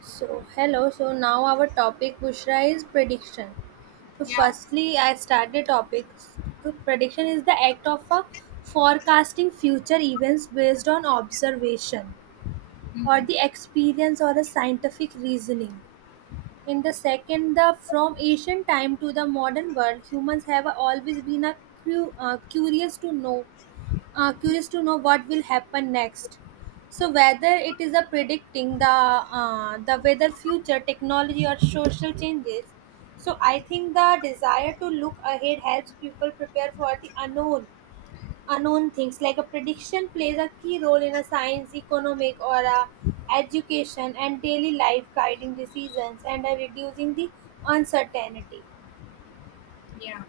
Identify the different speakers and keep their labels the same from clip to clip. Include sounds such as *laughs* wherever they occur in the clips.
Speaker 1: So, hello. So, now our topic, Bushra, is prediction. So,
Speaker 2: Yeah.
Speaker 1: firstly, I start the topic. So, prediction is the act of a forecasting future events based on observation or
Speaker 2: Mhm.
Speaker 1: the experience or a scientific reasoning. In the second, the from ancient time to the modern world, humans have always been a cu- uh, curious to know curious to know what will happen next, so whether it is a predicting the weather, future technology, or social changes. So I think the desire to look ahead helps people prepare for the unknown, unknown things. Like a prediction plays a key role in a science, economic, or a education and daily life, guiding decisions and are reducing the uncertainty.
Speaker 2: Yeah.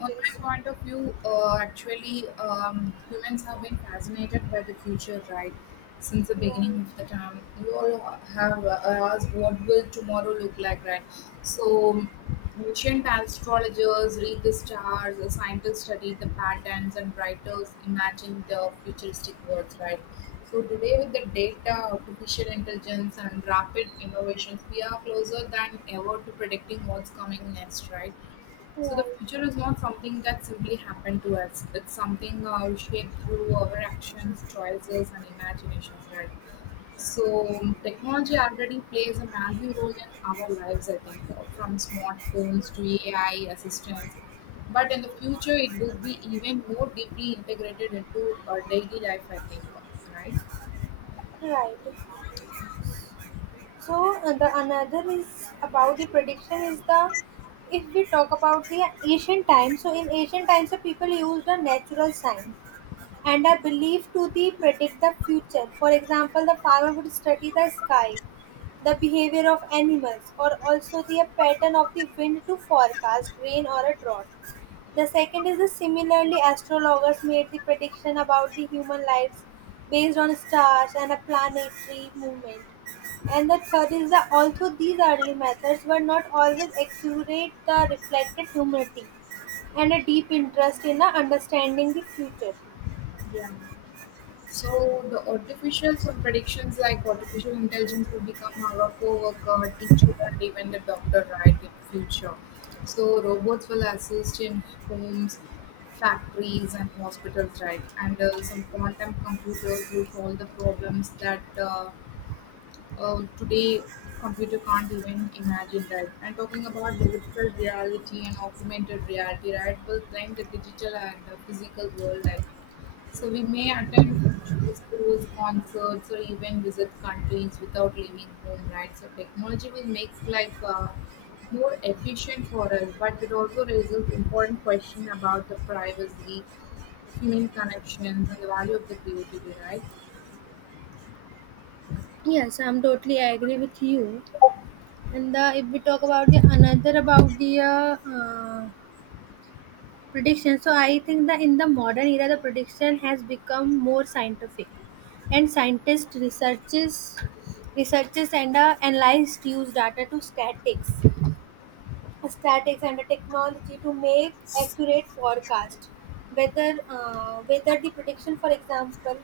Speaker 2: On my
Speaker 1: so
Speaker 2: point of view, humans have been fascinated by the future, right? Since the
Speaker 1: right,
Speaker 2: beginning of the time, we all have asked what will tomorrow look like, right? So, ancient astrologers read the stars, the scientists study the patterns, and writers imagine the futuristic worlds, right? So today, with the data, artificial intelligence, and rapid innovations, we are closer than ever to predicting what's coming next, right? So the
Speaker 1: right,
Speaker 2: future is not something that simply happened to us. It's something shaped through our actions, choices, and imaginations, right? So technology already plays a massive role in our lives, I think, from smartphones to AI assistants. But in the future, it will be even more deeply integrated into our daily life, I think, right?
Speaker 1: right. So the another is about the prediction is the if we talk about the ancient times. So in ancient times, the people used a natural sign and are believed to the predict the future. For example, the farmer would study the sky, the behavior of animals, or also the pattern of the wind to forecast rain or a drought. The second is the similarly astrologers made the prediction about the human lives based on stars and a planetary movement. And the third is that although these early methods were not always accurate, the reflected humility and a deep interest in understanding the future.
Speaker 2: Yeah. So the artificial some predictions like artificial intelligence will become our co-worker, teacher, and even the doctor, right, in future. So robots will assist in homes, factories, and hospitals, right? And some quantum computers will solve the problems that today computer can't even imagine, right. And talking about the virtual reality and augmented reality, right, will blend the digital and the physical world, I think. So we may attend schools, concerts, or even visit countries without leaving home, right? So technology will make like more efficient for us, but it also raises important question about the privacy, human connections, and the value of the creativity, right?
Speaker 1: Yes, I'm totally agree with you. And the, if we talk about the another about the prediction, so I think that in the modern era, the prediction has become more scientific, and researchers and analyze use data to statistics statics and the technology to make accurate forecast, whether the prediction, for example,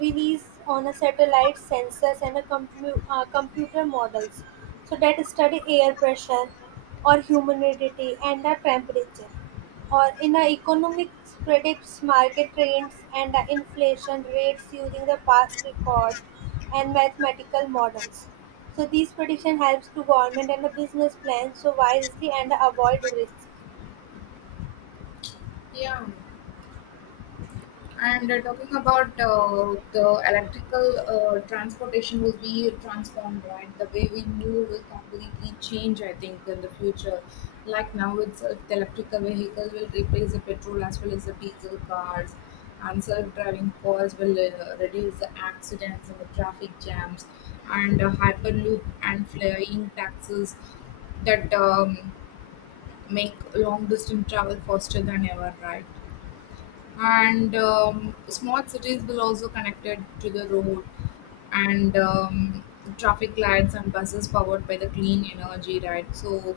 Speaker 1: release on a satellite sensors and a computer models, so that study air pressure or humidity and the temperature, or in a economics predicts market trends and the inflation rates using the past record and mathematical models. So these prediction helps to government and the business plan so wisely and avoid risk.
Speaker 2: Yeah. And talking about the electrical transportation will be transformed, right? The way we move will completely change, I think, in the future. Like now itself, the electrical vehicle will replace the petrol as well as the diesel cars, and self-driving cars will reduce the accidents and the traffic jams, and hyperloop and flying taxis that make long-distance travel faster than ever, right? And small cities will also connected to the road, and traffic lights and buses powered by the clean energy, right? So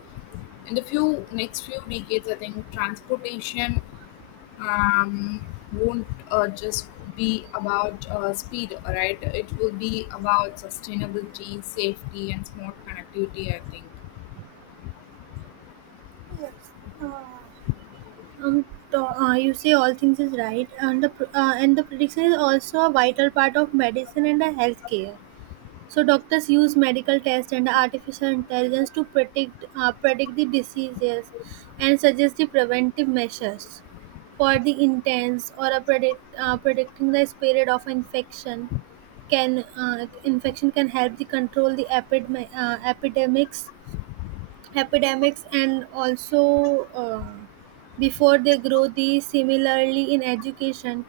Speaker 2: in the few next few decades, I think transportation um, won't just be about speed, right. It will be about sustainability, safety, and smart connectivity, I think.
Speaker 1: Yes. Uh, um, you say all things is right, and the prediction is also a vital part of medicine and the healthcare. So doctors use medical tests and artificial intelligence to predict the diseases and suggest the preventive measures for the intense or a predicting the spread of infection. Can infection can help the control the epidemics and also before they grow. These similarly in education,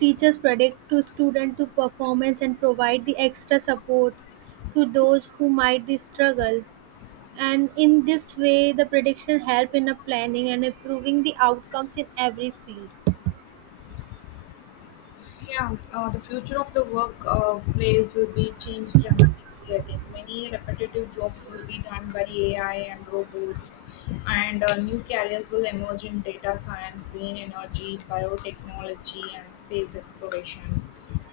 Speaker 1: teachers predict to student to performance and provide the extra support to those who might the struggle. And in this way the prediction help in a planning and improving the outcomes in every field.
Speaker 2: Yeah, the future of the workplace will be changed dramatically. I think many repetitive jobs will be done by AI and robots, and new careers will emerge in data science, green energy, biotechnology, and space explorations,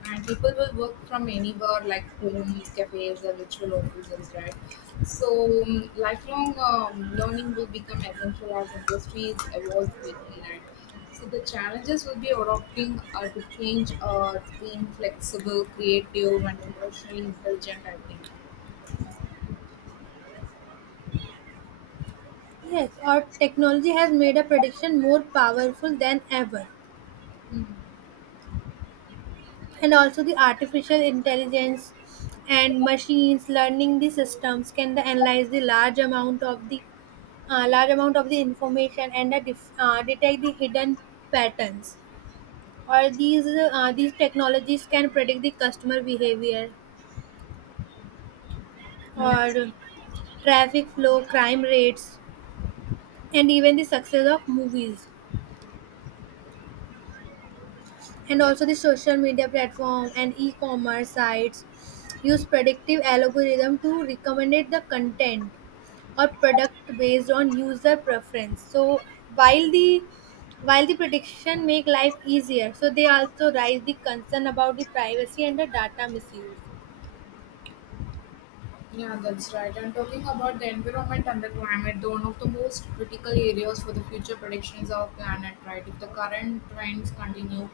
Speaker 2: and people will work from anywhere like homes, cafes, or virtual offices, right? So lifelong learning will become essential as industries evolve quickly, right. So the challenges will be adopting to change, being flexible, creative, and emotionally intelligent, I think.
Speaker 1: Yes, our technology has made a prediction more powerful than ever, and also the artificial intelligence and machines learning the systems can the analyze the large amount of the large amount of the information and detect the hidden patterns. Or these technologies can predict the customer behavior
Speaker 2: Yeah.
Speaker 1: or traffic flow, crime rates, and even the success of movies, and
Speaker 2: Yeah.
Speaker 1: also the social media platform and e-commerce sites use predictive algorithm to recommend the content or product based on user preference. So while the while the prediction make life easier, so they also raise the concern about the privacy and the data misuse.
Speaker 2: Yeah, that's right. And talking about the environment and the climate, the one of the most critical areas for the future prediction is our planet, right? If the current trends continue,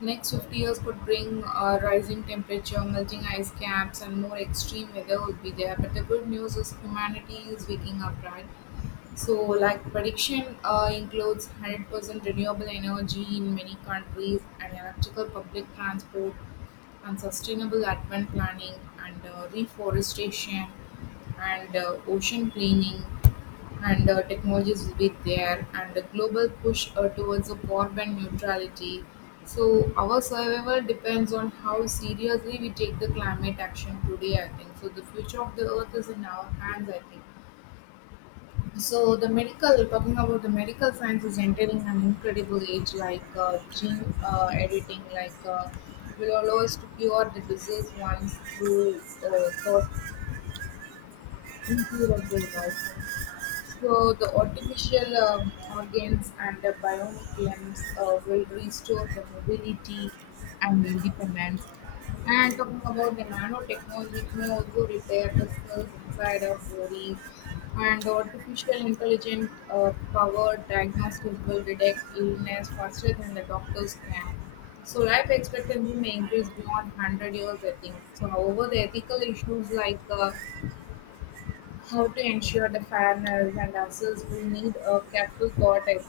Speaker 2: next 50 years could bring rising temperature, melting ice caps, and more extreme weather would be there. But the good news is humanity is waking up, right? So, like prediction includes 100% renewable energy in many countries, and electrical public transport, and sustainable urban planning, and reforestation, and ocean cleaning, and technologies will be there, and a global push towards a carbon neutrality. So our survival depends on how seriously we take the climate action today, I think. So the future of the earth is in our hands, I think. So the medical, talking about the medical science is entering an incredible age like gene editing, like will allow us to cure the disease once through thought incurable, right? So the artificial organs and the bionic limbs will restore the mobility and independence. And talking about the nanotechnology, it may also repair the cells inside our bodies. And artificial intelligent powered diagnostic will detect illness faster than the doctors can. So life expectancy may increase beyond 100 years, I think. So however, the ethical issues like how to ensure the fairness and answers will need a careful thought, I think.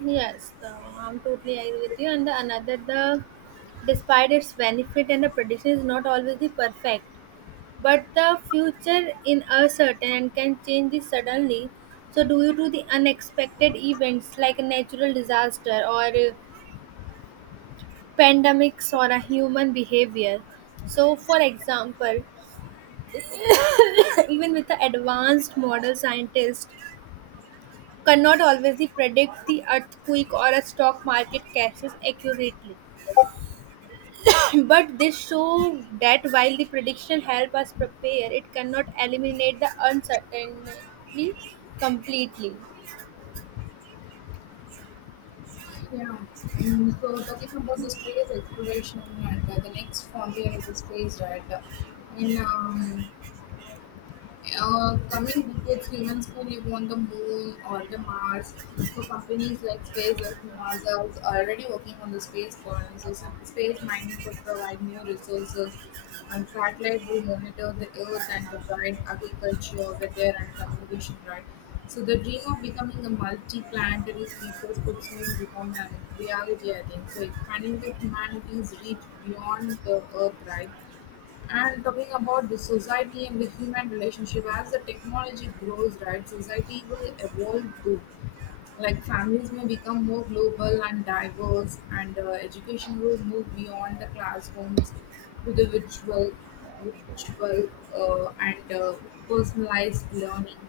Speaker 1: Yes, the, I'm totally agree with you. And the, another, the despite its benefit and the prediction is not always the perfect, but the future in uncertain and can change this suddenly, so due to the unexpected events like a natural disaster or pandemics or a human behavior. So, for example, *laughs* *coughs* even with the advanced model, scientists cannot always the predict the earthquake or a stock market crashes accurately. *clears throat* But this show that while the prediction help us prepare, it cannot eliminate the uncertainty completely.
Speaker 2: Yeah. Mm, so talking about the space exploration and the next frontier is the space, right? In coming decades, humans could live on the moon or the Mars. So companies like SpaceX and NASA is already working on the space colonization. Space mining could provide new resources, and satellite will monitor the Earth and provide agriculture, weather, and communication. Right. So the dream of becoming a multi-planetary species could soon become a reality. I think so. Expanding the humanity's reach beyond the Earth. Right. And talking about the society and the human relationship, as the technology grows, right, society will evolve too. Like families may become more global and diverse, and education will move beyond the classrooms to the virtual, and personalized learning.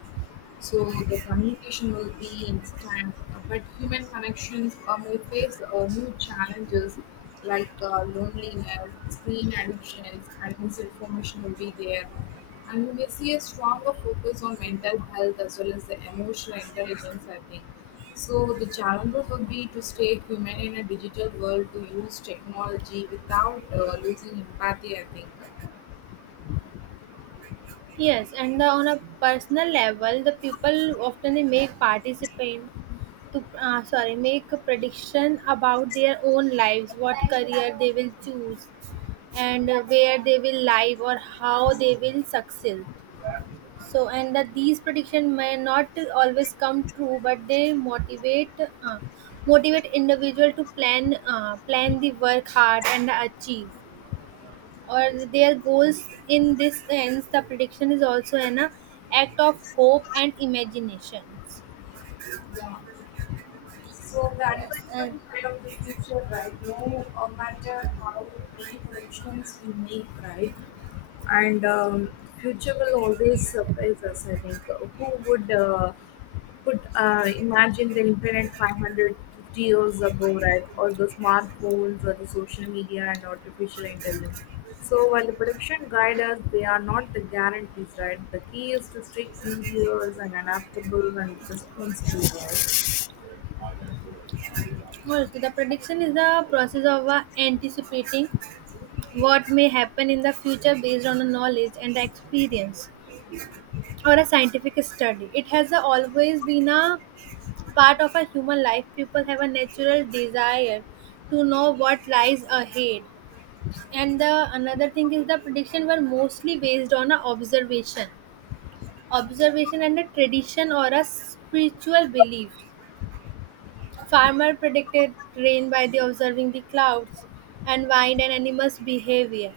Speaker 2: So the communication will be instant, but human connections may face new challenges like loneliness, screen addictions, and misinformation will be there. And we may see a stronger focus on mental health as well as the emotional intelligence, I think. So the challenges would be to stay human in a digital world, to use technology without losing empathy, I think.
Speaker 1: Yes, and the, on a personal level, the people often they make participant to sorry, make a prediction about their own lives, what career they will choose, and where they will live or how they will succeed. So, and that these prediction may not always come true, but they motivate individual to plan the work hard and achieve or their goals. In this sense, the prediction is also an act of hope and imaginations.
Speaker 2: Yeah. So the
Speaker 1: Yes, and
Speaker 2: environmental kind of the future, right? No matter how many corrections we make, right? And future will always surprise us, I think. Who would could imagine the internet 550 years ago, right? Or the smartphones, or the social media and artificial intelligence. So while the prediction guide us, they are not the guarantees, right? The key is to stay curious and adaptable and responsible, right?
Speaker 1: also the prediction is the process of anticipating what may happen in the future based on a knowledge and the experience or a scientific study. It has always been a part of a human life. People have a natural desire to know what lies ahead. And the another thing is the prediction were mostly based on a observation and a tradition or a spiritual belief. Farmer predicted rain by the observing the clouds and wind and animals' behavior.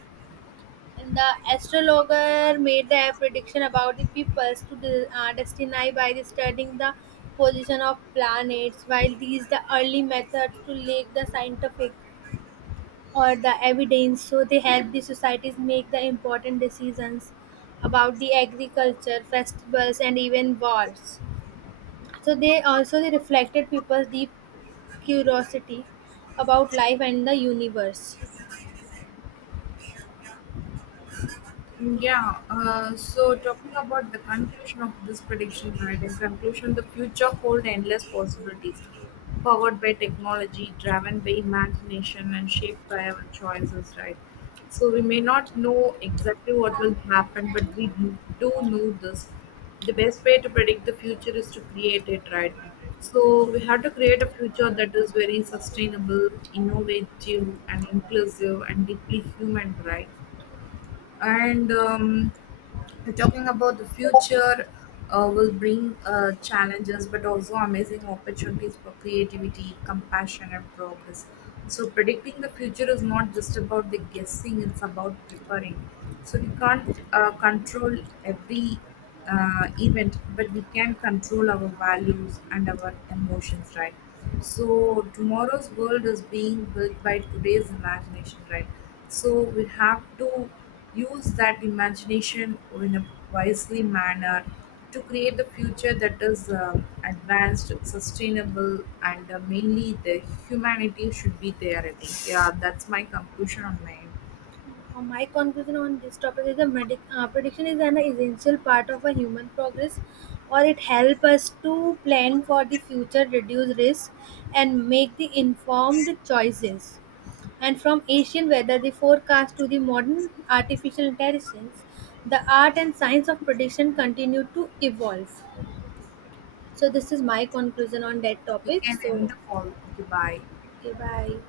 Speaker 1: And the astrologer made their prediction about the peoples to the destiny by the studying the position of planets, while these the early methods to lake the scientific or the evidence, so they help the societies make the important decisions about the agriculture, festivals, and even wars. So they also they reflected people's deep curiosity about life and the universe.
Speaker 2: Yeah, so talking about the conclusion of this prediction, right? In conclusion, the future hold endless possibilities, powered by technology, driven by imagination, and shaped by our choices, right? So we may not know exactly what will happen, but we do know this. The best way to predict the future is to create it, right? So we have to create a future that is very sustainable, innovative, and inclusive, and deeply human, right? And talking about the future will bring challenges, but also amazing opportunities for creativity, compassion, and progress. So predicting the future is not just about the guessing, it's about preparing. So we can't control every event, but we can control our values and our emotions, right. So tomorrow's world is being built by today's imagination, right. So we have to use that imagination in a wisely manner to create the future that is advanced, sustainable, and mainly the humanity should be there. I think. Yeah, that's my conclusion on my.
Speaker 1: My conclusion on this topic is the prediction is an essential part of a human progress, or it helps us to plan for the future, reduce risk, and make the informed choices. And from Asian weather, the forecast to the modern artificial intelligence, the art and science of prediction continue to evolve. So this is my conclusion on that
Speaker 2: We
Speaker 1: topic.
Speaker 2: can end
Speaker 1: So
Speaker 2: the call. Okay, bye.
Speaker 1: okay, bye.